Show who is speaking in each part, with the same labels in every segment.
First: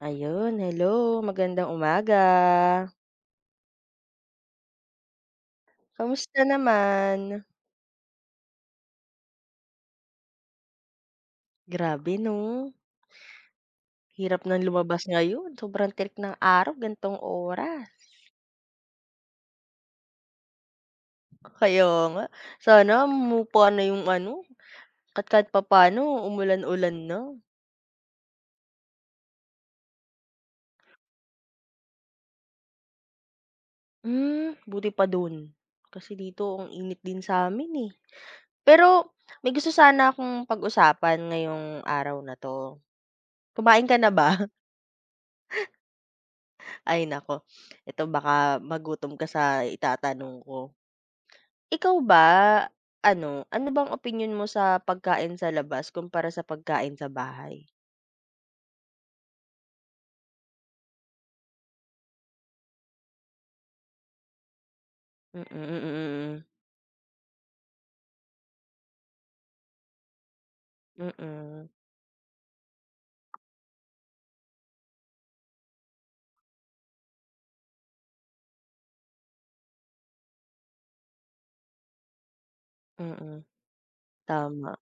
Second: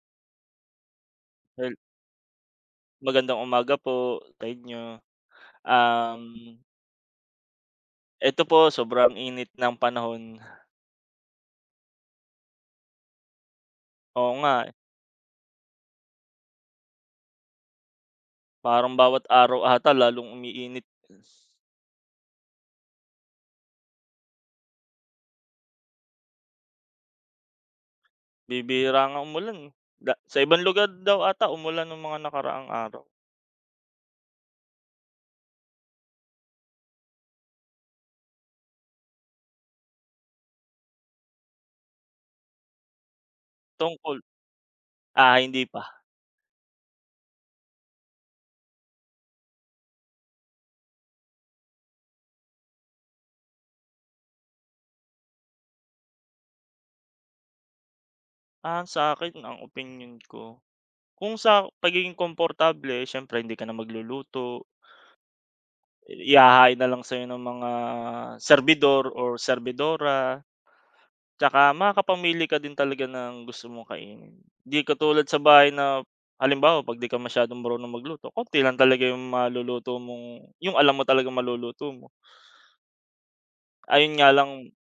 Speaker 1: Ayun, hello,
Speaker 2: Well,
Speaker 1: magandang umaga.
Speaker 2: magandang umaga po sa inyo. Um,
Speaker 1: Kamusta naman?
Speaker 2: Eto po sobrang init ng panahon.
Speaker 1: Grabe 'no,
Speaker 2: Oo
Speaker 1: hirap
Speaker 2: nga,
Speaker 1: ng lumabas ngayon, sobrang tirik ng araw gantong oras.
Speaker 2: parang bawat araw ata lalong umiinit.
Speaker 1: Kaya nga, sana mupa na yung ano, at kahit papaano umulan-ulan na.
Speaker 2: Bibihira nga umulan, eh. Da sa ibang lugar daw ata umulan ng mga nakaraang araw.
Speaker 1: Hmm, buti pa dun, kasi dito ang init din sa'min, eh. Pero may gusto sana akong pag-usapan ngayong araw na 'to. Kumain ka na
Speaker 2: Tungkol
Speaker 1: ba?
Speaker 2: Hindi pa.
Speaker 1: Ay naku, ito baka magutom ka sa itatanong ko. Ikaw ba, ano bang opinyon mo sa pagkain sa labas kumpara sa pagkain sa bahay?
Speaker 2: Ah, sa akin ang opinyon ko, kung sa pagiging komportable siyempre hindi ka na magluluto,
Speaker 1: Mm, mm, mm, mm.
Speaker 2: ihahain na lang sa'yo ng mga servidor or servidora. Tsaka
Speaker 1: Mm,
Speaker 2: makakapamili ka din talaga ng gusto mong kainin. 'Di katulad sa bahay na halimbawa 'pag 'di ka masyadong marunong magluto, konti lang talaga yung maluluto mong yung alam mo talaga maluluto mo.
Speaker 1: mm, mm.
Speaker 2: Ayun nga lang
Speaker 1: Tama.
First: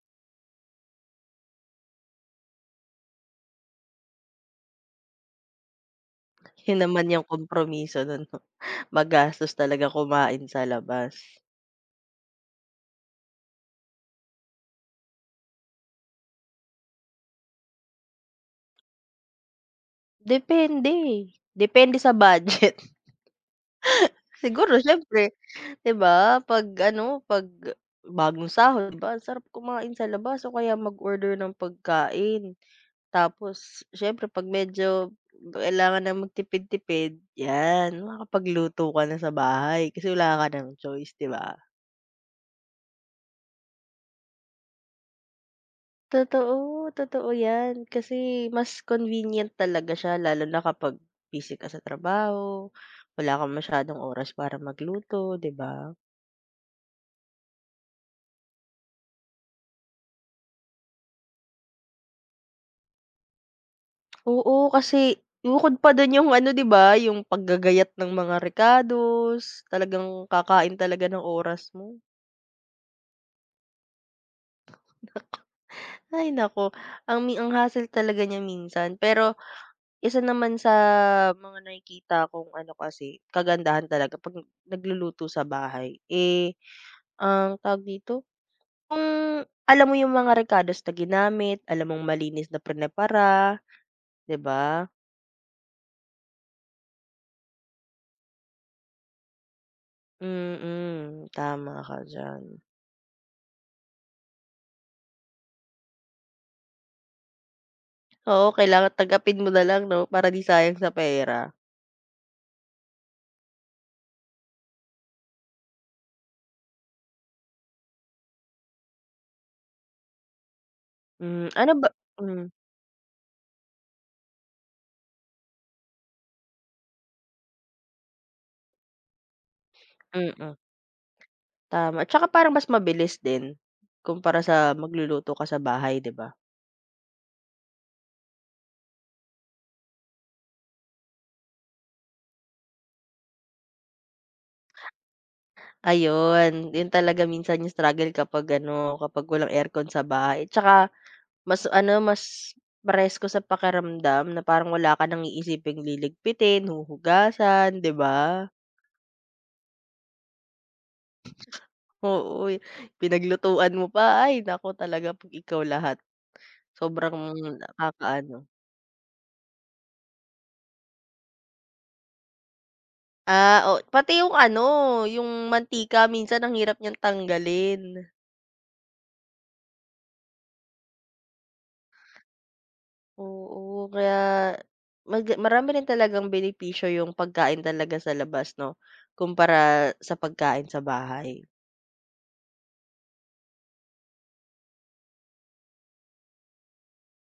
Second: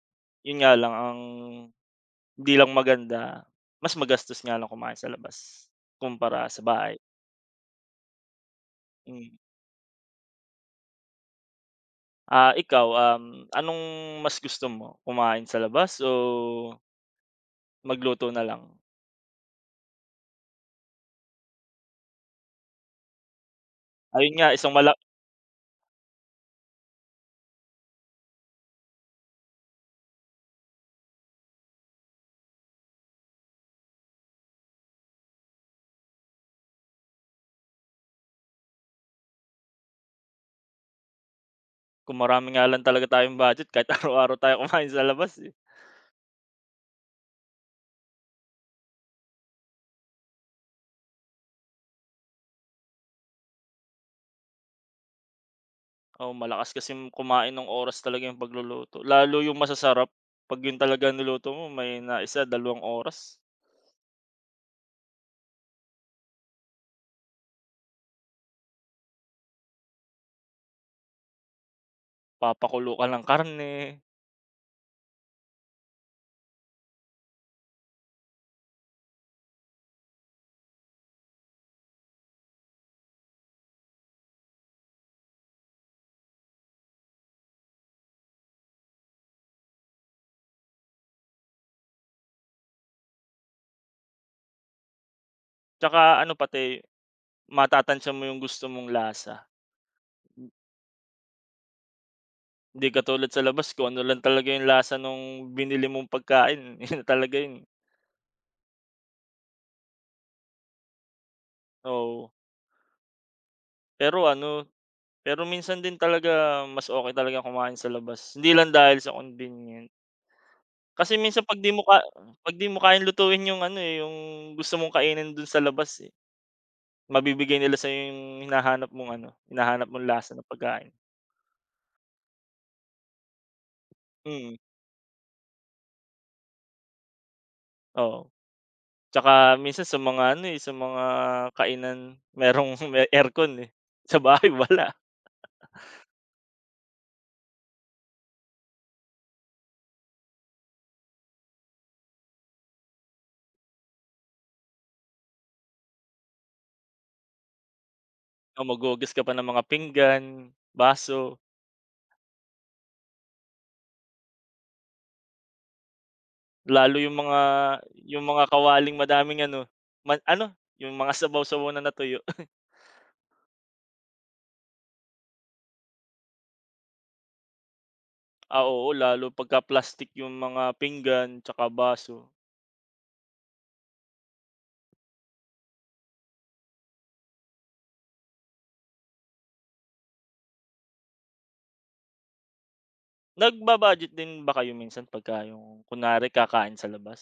Speaker 2: yun nga lang ang hindi lang maganda, mas magastos nga lang kumain sa labas kumpara sa
Speaker 1: Yun
Speaker 2: bahay,
Speaker 1: naman yung kompromiso nun 'no,
Speaker 2: hmm.
Speaker 1: magastos talaga kumain sa labas.
Speaker 2: Ah, ikaw, anong mas gusto mo, kumain sa labas o magluto na lang?
Speaker 1: Depende, depende sa budget.
Speaker 2: Ayun nga isang
Speaker 1: Siguro
Speaker 2: mala
Speaker 1: siyempre 'di ba 'pag ano, 'pag bagong sahod 'di ba ang sarap kumain sa labas o kaya mag-order ng pagkain. Tapos syempre 'pag medyo kailangan na magtipid-tipid, 'yan makakapagluto ka na sa bahay kasi wala ka ng choice, 'di ba?
Speaker 2: Kung marami nga lang talaga tayong budget kahit araw-araw tayo kumain sa labas, eh.
Speaker 1: Totoo, totoo 'yan. Kasi mas convenient talaga siya lalo na kapag busy ka sa trabaho, wala kang masyadong oras para magluto, 'di ba?
Speaker 2: Oo, malakas kasi kumain ng oras talaga yung pagluluto, lalo yung masasarap 'pag yun talaga niluto mo may na isa, dalawang oras.
Speaker 1: Oo, kasi bukod pa dun yung ano, 'di ba, yung paggagayat ng mga rekados, talagang kakain talaga ng oras mo.
Speaker 2: Papakulo ka ng karne,
Speaker 1: Ay naku, ang hassle talaga niya minsan, pero isa naman sa mga nakikita kong ano kasi, kagandahan talaga 'pag nagluluto sa bahay, eh, ang tawag dito, kung alam mo yung mga rekados na ginamit, alam mong malinis na prinepara, 'di ba?
Speaker 2: tsaka ano pati matatansya mo yung gusto mong lasa.
Speaker 1: Mm, tama ka diyan.
Speaker 2: Hindi katulad sa labas kung ano lang talaga yung lasa nung binili mong pagkain, yun na talaga yun,
Speaker 1: Oo, kailangan tagapin mo na lang 'no, para 'di sayang sa pera.
Speaker 2: oo. Pero ano, pero minsan din talaga mas okay talaga kumain sa labas, hindi lang dahil sa convenience. Kasi minsan
Speaker 1: Hmm,
Speaker 2: 'pag 'di
Speaker 1: ano
Speaker 2: mo
Speaker 1: ba
Speaker 2: ka
Speaker 1: hmm,
Speaker 2: 'pag 'di mo kayang lutuin yung ano, eh, yung gusto mong kainin dun sa labas, eh, mabibigay nila sa'yo yung hinahanap mong ano, hinahanap mong lasa ng
Speaker 1: mm.
Speaker 2: pagkain.
Speaker 1: Tama, tsaka parang mas mabilis din, kumpara
Speaker 2: Mm,
Speaker 1: sa magluluto ka sa bahay, 'di ba?
Speaker 2: oo. Tsaka minsan sa mga ano, eh, sa mga kainan merong may aircon, eh, sa bahay wala.
Speaker 1: Ayun, yun talaga minsan yung struggle kapag ano, kapag walang aircon sa bahay tsaka mas ano, mas presko sa pakiramdam na parang wala ka nang iisiping liligpitin, huhugasan, 'di ba?
Speaker 2: Oh, maghuhugas ka pa ng mga pinggan, baso,
Speaker 1: Oo, pinaglutuan mo pa, ay nako talaga 'pag ikaw lahat,
Speaker 2: lalo yung
Speaker 1: sobrang
Speaker 2: mga yung mga
Speaker 1: nakakaano.
Speaker 2: kawaling madaming ano, ma ano, yung mga sabaw-sabaw na natuyo.
Speaker 1: Ah, o pati yung ano, yung mantika minsan ang hirap niyang tanggalin.
Speaker 2: Ah, oo, lalo pagka plastic yung mga pinggan tsaka baso.
Speaker 1: Oo, kaya marami rin talagang benepisyo yung pagkain talaga sa labas 'no, kumpara sa pagkain sa bahay.
Speaker 2: Nagba-budget din ba kayo minsan pagka yung kunwari kakain sa labas?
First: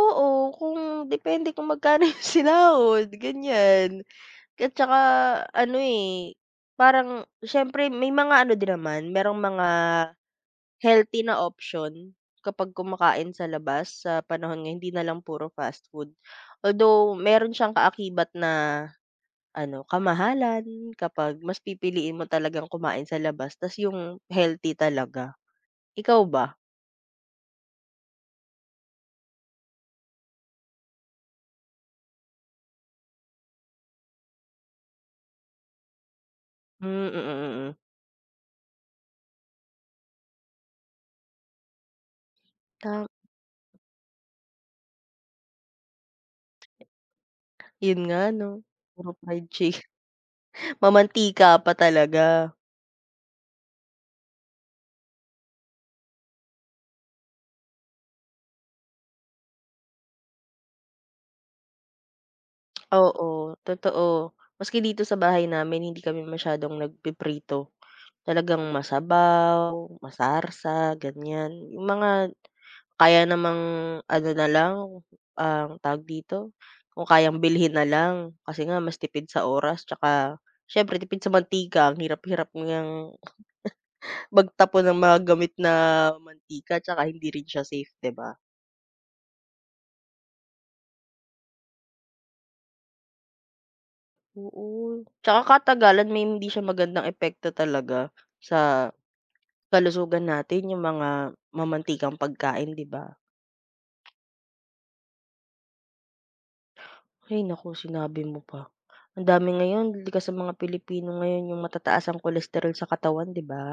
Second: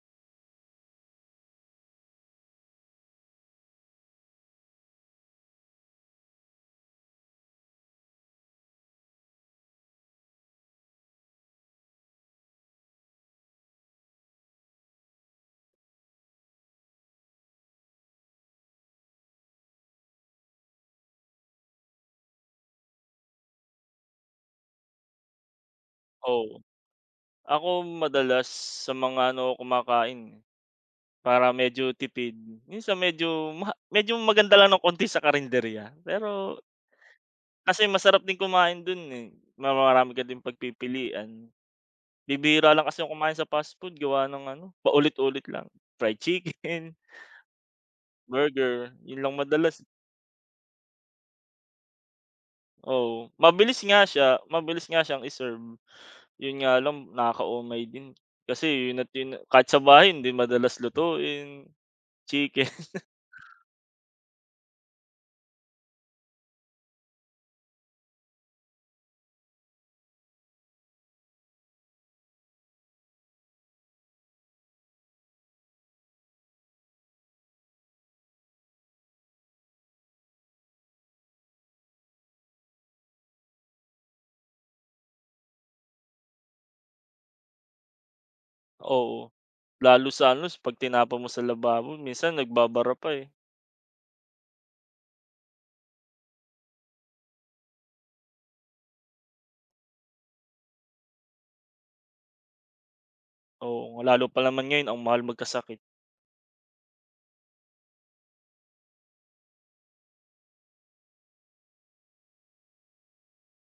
Speaker 1: Oo, kung depende kung magkano yung sinahod, ganyan. At saka ano, eh, parang siyempre may mga ano din naman, merong mga healthy na option kapag kumakain sa labas sa panahon ngayon, hindi na lang puro fast food. Although meron siyang kaakibat na ano, kamahalan kapag mas pipiliin mo talagang kumain sa labas tas yung healthy talaga. Ikaw ba?
Speaker 2: Oo. Ako madalas sa mga ano kumakain, eh, para medyo tipid. Minsan medyo maganda lang ng konti sa karinderya. Pero
Speaker 1: Hmm, mm, mm. Mm.
Speaker 2: kasi masarap din kumain dun, eh, marami ka din pagpipilian. Bibihira lang kasi
Speaker 1: Ta
Speaker 2: yung kumain sa fast food gawa ng ano, paulit-ulit lang. Fried chicken,
Speaker 1: Yun nga 'no,
Speaker 2: burger,
Speaker 1: puro
Speaker 2: yun lang
Speaker 1: fried
Speaker 2: madalas.
Speaker 1: chicken, mamantika pa talaga.
Speaker 2: Oh, mabilis nga siyang iserve. Yun nga lang nakakaumay din kasi yun at yun kahit sa bahay hindi madalas lutuin, chicken.
Speaker 1: Oo, totoo. Maski dito sa bahay namin hindi kami masyadong nagpiprito. Talagang masabaw, masarsa, ganyan. Yung mga kaya namang ano na lang, ang tawag dito, kung kayang bilhin na lang kasi nga mas tipid sa oras tsaka siyempre tipid sa mantika. Ang hirap-hirap ngang magtapon ng mga gamit na mantika tsaka hindi rin siya safe, 'di ba?
Speaker 2: Oo. Lalo sa ano, 'pag tinapon mo sa lababo minsan nagbabara pa, eh.
Speaker 1: Oo, tsaka katagalan may hindi siya magandang epekto talaga sa kalusugan natin yung mga mamantikang pagkain, 'di ba?
Speaker 2: Oo, lalo pa naman ngayon ang mahal magkasakit.
Speaker 1: Ay naku, sinabi mo pa. Ang dami ngayon likas sa mga Pilipino ngayon yung matataas ang kolesterol sa katawan, 'di ba?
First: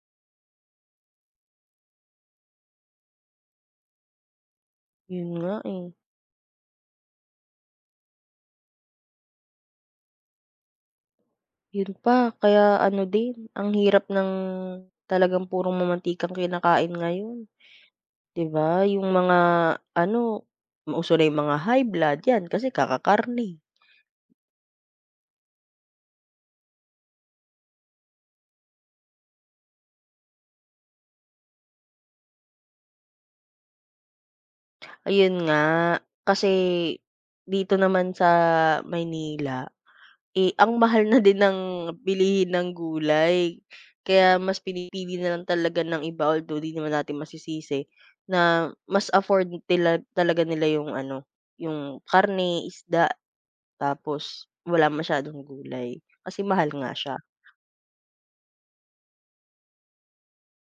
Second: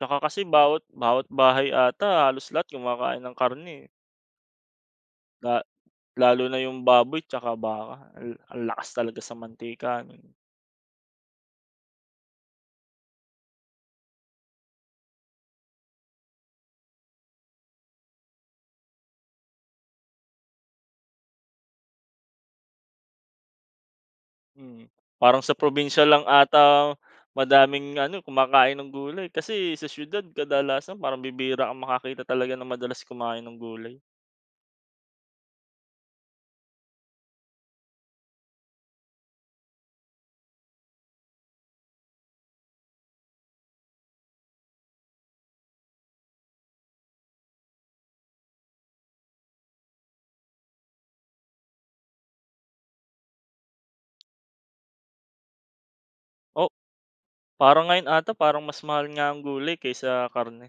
Speaker 2: Tsaka kasi bawat bawat bahay ata halos lahat kumakain ng karne, eh.
Speaker 1: Yun
Speaker 2: La
Speaker 1: nga, eh.
Speaker 2: Lalo na yung baboy tsaka baka, ang lakas talaga sa mantika nun.
Speaker 1: Yun pa, kaya ano din, ang hirap ng talagang purong mamantikang kinakain ngayon, 'di ba? Yung mga ano, uso na yung mga high blood 'yan kasi kakakarne.
Speaker 2: Mm, parang sa probinsya lang ata madaming ano, kumakain ng gulay kasi sa siyudad kadalasan parang bibihira kang makakita talaga ng madalas kumain ng gulay.
Speaker 1: Ayun nga, kasi dito naman sa Maynila, eh, ang mahal na din ng bilihin ng gulay, kaya mas pinipili na lang talaga ng iba although 'di naman natin masisisi na mas afford tila talaga nila yung ano, yung karne, isda, tapos wala masyadong gulay, kasi
Speaker 2: Oh,
Speaker 1: mahal nga siya.
Speaker 2: parang ngayon ata mas mahal nga ang gulay kaysa karne.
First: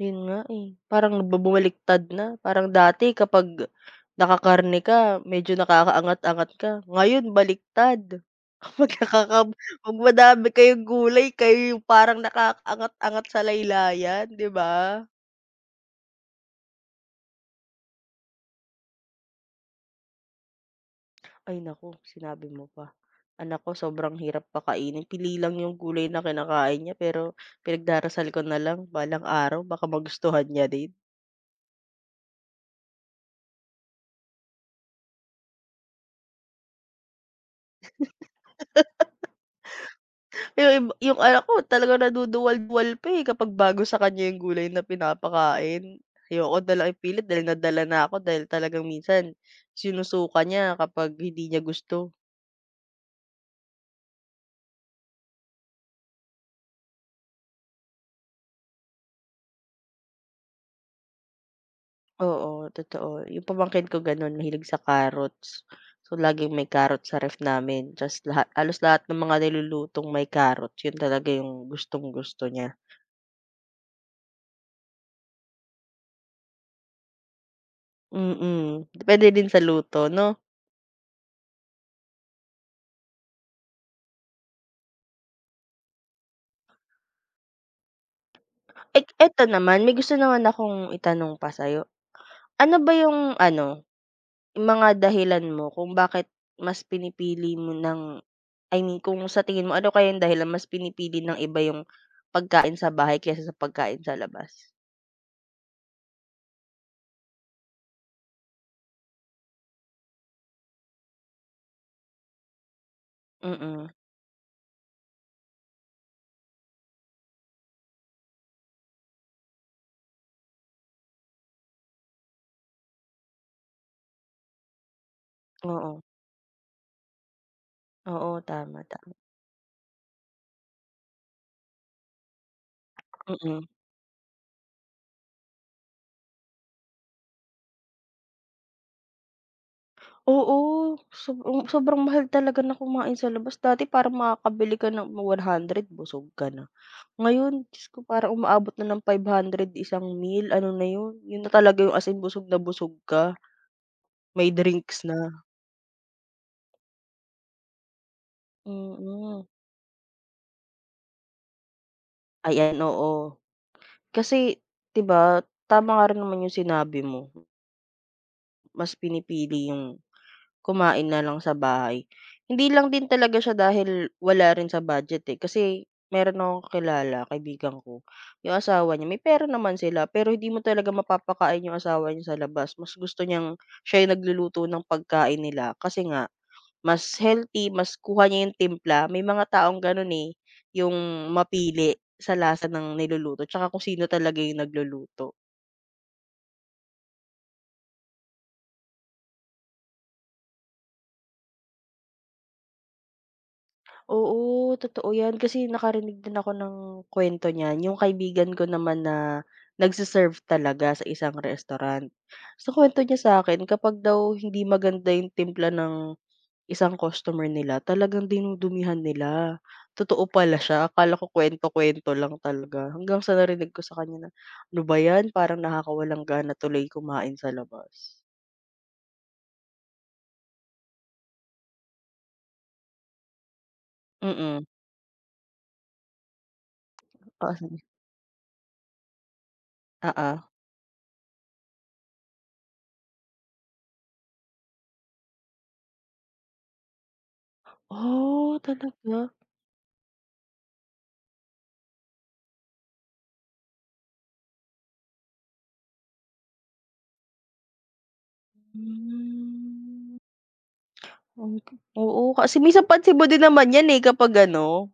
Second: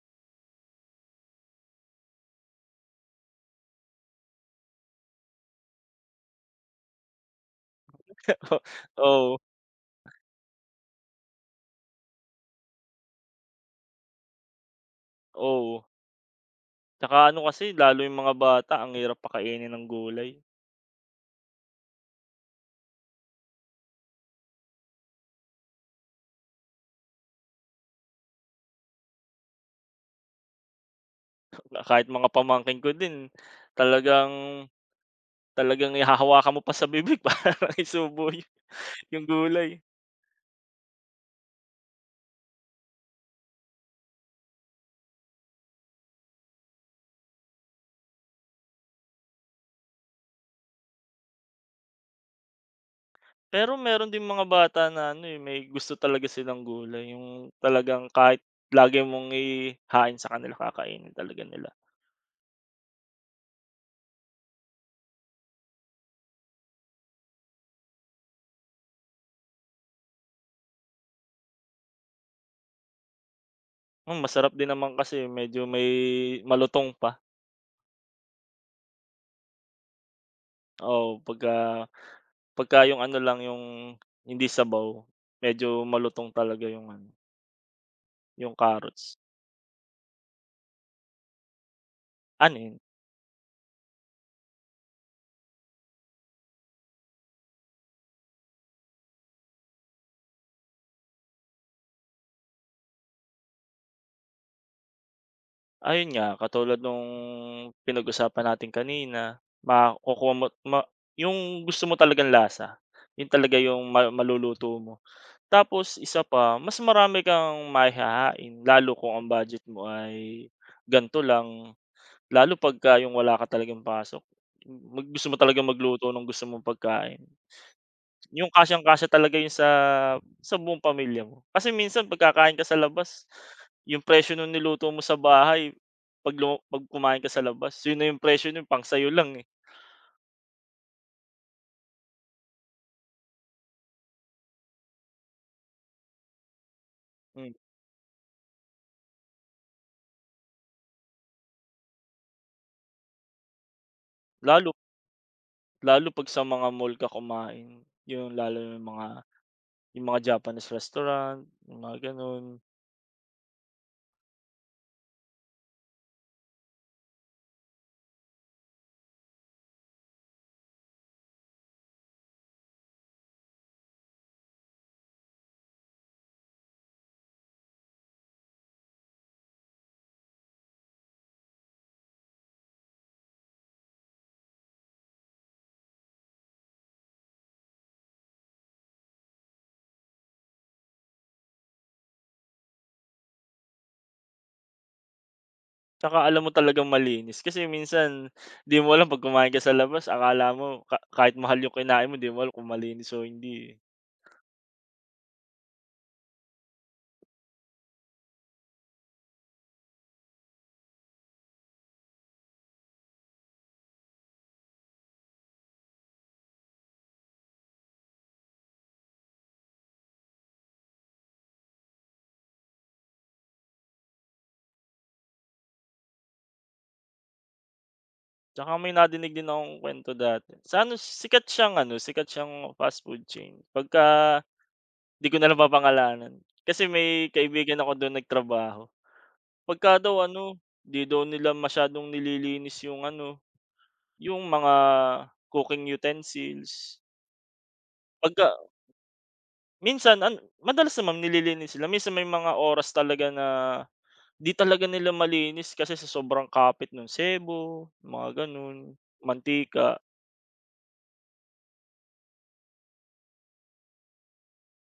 Speaker 1: Yun nga, eh, parang bumaliktad na. Parang dati kapag nakakarne ka medyo nakakaangat-angat ka, ngayon baliktad. Kapag
Speaker 2: Oo,
Speaker 1: nakaka 'Pag madami kayong gulay kayo yung parang nakakaangat-angat sa laylayan, 'di ba?
Speaker 2: oo. Tsaka ano kasi lalo yung mga bata ang hirap pakainin ng gulay.
Speaker 1: Ay naku, sinabi mo pa. Anak ko sobrang hirap pakainin, pili lang yung gulay na kinakain niya pero pinagdarasal ko na lang balang araw baka magustuhan niya din.
Speaker 2: Kahit mga pamangkin ko din talagang talagang hahawakan mo pa sa bibig para isubo yung gulay.
Speaker 1: Yung anak ko talagang naduduwal-duwal pa, eh, kapag bago sa kanya yung gulay na pinapakain. Ayoko na lang ipilit dahil nadala na ako dahil talagang minsan sinusuka niya kapag hindi niya gusto.
Speaker 2: Pero meron din mga bata na ano, eh, may gusto talaga silang gulay, yung talagang kahit lagi mong ihain sa kanila kakainin talaga nila.
Speaker 1: Oo, totoo. Yung pamangkin ko gano'n mahilig sa carrots. So, laging may carrot sa ref namin just lahat halos lahat ng mga nilulutong may carrots yun talaga yung gustong-gusto niya.
Speaker 2: Hmm, masarap din naman kasi medyo may malutong pa,
Speaker 1: Mm, depende din sa luto 'no?
Speaker 2: oo, pagka pagka yung ano lang, yung hindi sabaw, medyo malutong talaga yung ano, yung
Speaker 1: Eh,
Speaker 2: carrots.
Speaker 1: eto naman may gusto naman akong itanong pa sa'yo.
Speaker 2: Ano
Speaker 1: Ano
Speaker 2: yun,
Speaker 1: ba yung ano, yung mga dahilan mo kung bakit mas pinipili mo ng, I mean kung sa tingin mo ano kaya yung dahilan mas pinipili ng iba yung pagkain sa bahay kaysa sa pagkain sa labas?
Speaker 2: ayun nga katulad nung pinag-usapan natin kanina, makukuha mo ma yung gusto mo talagang lasa, yun talaga yung
Speaker 1: Mm,
Speaker 2: ma maluluto mo. Tapos isa pa, mas marami kang mahahain lalo kung ang budget mo ay ganito lang, lalo pagka yung wala ka talagang pasok. Gusto mo talagang
Speaker 1: oo.
Speaker 2: magluto ng gusto mong pagkain,
Speaker 1: Oo,
Speaker 2: yung
Speaker 1: tama,
Speaker 2: kasyang-kasya
Speaker 1: tama,
Speaker 2: talaga yun sa buong pamilya mo. Kasi minsan pagkakain ka sa labas,
Speaker 1: mm.
Speaker 2: yung presyo nung niluto mo sa bahay 'pag kumain ka sa labas, yun na yung presyo nun pang sayo lang, eh.
Speaker 1: Oo, sobrang mahal talaga na kumain sa labas dati parang makakabili ka ng 100 busog ka na.
Speaker 2: Hmm,
Speaker 1: Ngayon Diyos ko parang umaabot na ng 500 isang meal ano na yun, yun na talaga yung as in busog na busog ka, may
Speaker 2: lalo
Speaker 1: drinks na.
Speaker 2: lalo 'pag sa mga mall ka kumain, yung lalo yung mga
Speaker 1: Mm,
Speaker 2: Yung mga Japanese restaurant, yung mga gano'n.
Speaker 1: ayan oo. Kasi 'di ba, tama nga rin naman yung sinabi mo, mas pinipili yung kumain na lang sa bahay. Hindi lang din talaga siya dahil wala rin sa budget, eh, kasi meron akong kakilala, kaibigan ko, yung asawa niya may pera naman sila pero hindi mo talaga mapapakain yung asawa niya sa labas. Mas gusto niyang siya yung nagluluto ng pagkain nila kasi nga mas healthy, mas kuha niya yung timpla. May mga taong gano'n, eh, yung mapili sa lasa ng niluluto 'tsaka kung sino talaga yung nagluluto.
Speaker 2: Tsaka alam mo talagang malinis kasi minsan di mo alam 'pag kumain ka sa labas akala mo ka kahit mahal yung kinain mo di mo alam kung malinis o hindi, eh.
Speaker 1: Oo, totoo 'yan kasi nakarinig din ako ng kwento niyan, yung kaibigan ko naman na nagse talaga sa isang restaurant. So kwento niya sa akin kapag daw hindi maganda yung timpla ng isang customer nila talagang dinudumihan nila. Totoo pala siya, akala ko kwento kwento lang talaga hanggang sa narinig ko sa kanya na, "Ano ba 'yan parang nakakawalang gana tuloy kumain sa labas."
Speaker 2: Tsaka may nadinig din akong kwento dati sa ano, sikat siyang fast food chain pagka
Speaker 1: Mm,
Speaker 2: di ko na lang papangalanan. Kasi may kaibigan
Speaker 1: oo,
Speaker 2: ako dun nagtrabaho, pagka daw
Speaker 1: oo.
Speaker 2: ano, di daw nila masyadong nililinis yung ano, yung mga cooking utensils. Pagka
Speaker 1: Oh, talaga?
Speaker 2: minsan madalas naman nililinis sila, minsan may mga oras talaga na 'di talaga nila malinis kasi sa sobrang kapit nung sebo, mga gano'n, mantika.
Speaker 1: Hmm. Hmm, oo kasi minsan pansin mo din naman yan, eh, kapag ano,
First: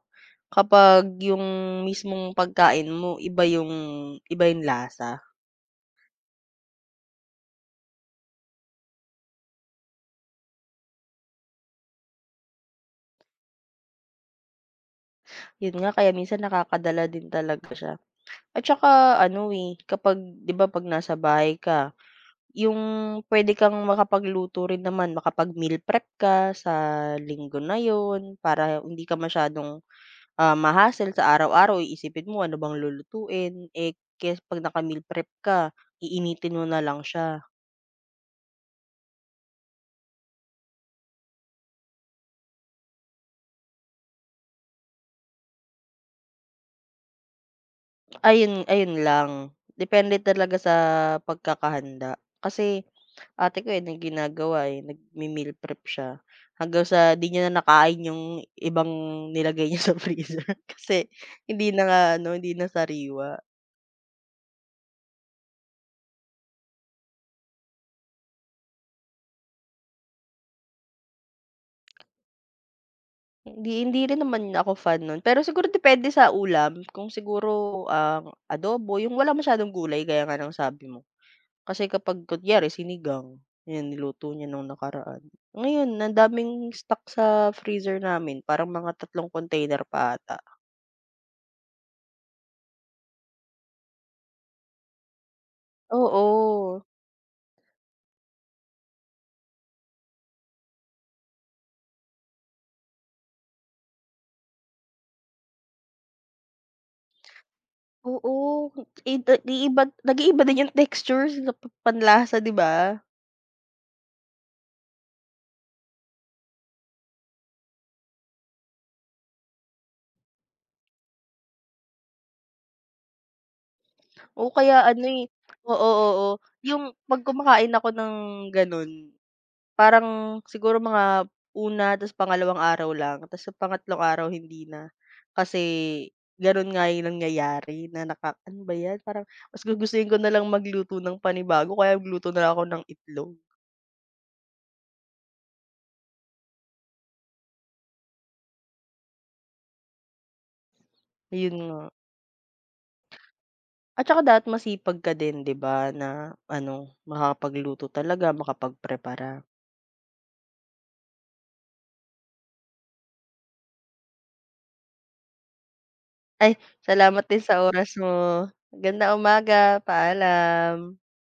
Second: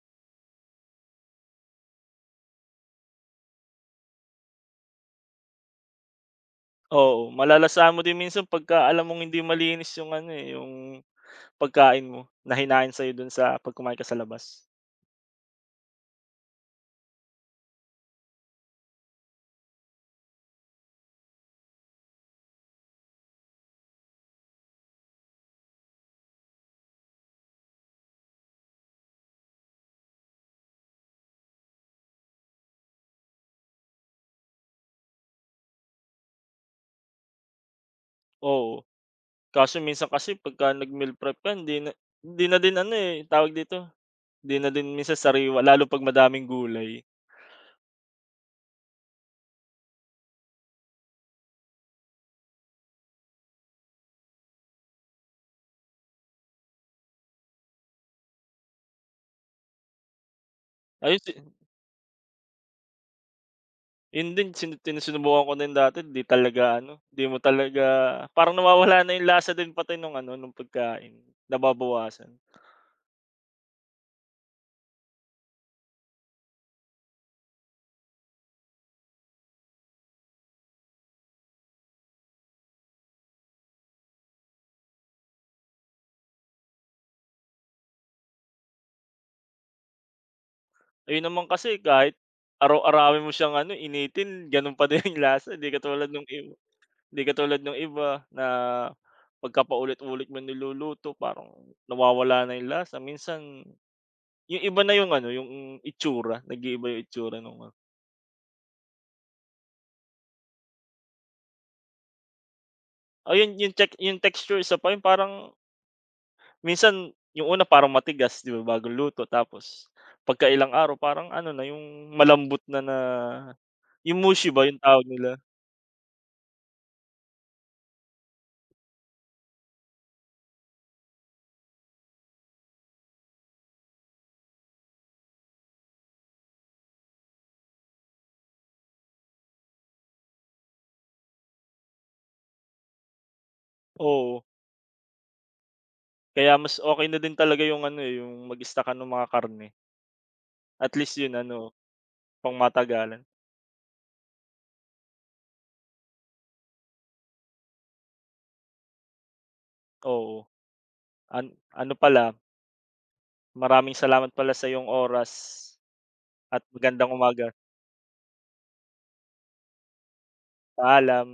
Speaker 1: kapag yung mismong pagkain mo iba yung, iba yung lasa.
Speaker 2: Oo, malalasahan mo din minsan pagka alam mong hindi malinis yung ano, eh, yung pagkain mo na hinain sa'yo do'n sa 'pag ka sa labas.
Speaker 1: Yun nga kaya minsan nakakadala din talaga siya. At saka ano, eh, kapag 'di ba 'pag nasa bahay ka, yung puwede kang makapagluto rin naman, makapag-meal prep ka sa linggo na yun para hindi ka masyadong, ah, ma-hassle sa araw-araw iisipin mo ano bang lulutuin, eh, kaysa 'pag naka-meal prep ka, iinitin mo na lang siya.
Speaker 2: Oo, kaso minsan kasi pagka nag-meal prep ka hindi na din ano, eh, tawag dito, hindi na din minsan sariwa lalo 'pag madaming gulay.
Speaker 1: Ayun ayun lang, depende talaga sa pagkakahanda. Kasi ate ko, eh, na ginagawa, eh, nagme-meal prep siya hanggang sa 'di niya na nakain yung ibang nilagay niya sa freezer kasi
Speaker 2: Ayun si
Speaker 1: hindi na nga ano, hindi na sariwa.
Speaker 2: Yun din sinubukan ko din dati di talaga ano, di mo talaga parang nawawala na yung lasa din pati nung ano, nung pagkain, nababawasan.
Speaker 1: Hindi hindi rin naman ako fan nun, pero siguro depende sa ulam kung siguro, ang adobo yung wala masyadong gulay gaya nga ng sabi mo. Kasi kapag kunyari sinigang, 'yan niluto niya nung nakaraan. Ngayon ang daming stock sa freezer namin parang mga 3 container pa ata.
Speaker 2: Ayun naman kasi kahit araw-arawin mo siyang ano, initin ganun pa din yung lasa, di katulad nung iba
Speaker 1: Oo,
Speaker 2: di katulad nung iba na pagkapaulit ulit mo niluluto parang nawawala na yung lasa. Minsan yung iba na yung ano, yung itsura, nag-iiba yung itsura nung ano,
Speaker 1: oo, i da iiba nag-iiba din yung texture sa pa panlasa 'di ba?
Speaker 2: ayun yung check yung texture isa pa yun parang minsan yung una parang matigas 'di ba, bagong luto tapos pagkailang araw parang ano na yung malambot na na yung mushy
Speaker 1: O
Speaker 2: ba yung
Speaker 1: kaya ano,
Speaker 2: tawag
Speaker 1: eh,
Speaker 2: nila?
Speaker 1: oo, oo, yung 'pag kumakain ako ng gano'n. Parang siguro mga una tapos pangalawang araw lang tapos sa pangatlong araw hindi na. Kasi gano'n nga yung nangyayari na ano ba 'yan parang mas gugustuhin ko na lang magluto ng panibago kaya magluto na lang ako ng itlog,
Speaker 2: Oo, kaya mas okey na din talaga yung ano, eh, yung mag-stock ka ng mga karne. At least yun
Speaker 1: yun
Speaker 2: ano,
Speaker 1: nga.
Speaker 2: pangmatagalan.
Speaker 1: At saka dapat masipag ka din 'di ba na ano, makakapagluto talaga, makapagprepara.
Speaker 2: Oo, ano pala, maraming salamat pala sa iyong oras
Speaker 1: Ay
Speaker 2: at magandang
Speaker 1: salamat din
Speaker 2: umaga.
Speaker 1: sa oras mo. Ganda umaga, paalam.
Speaker 2: Paalam.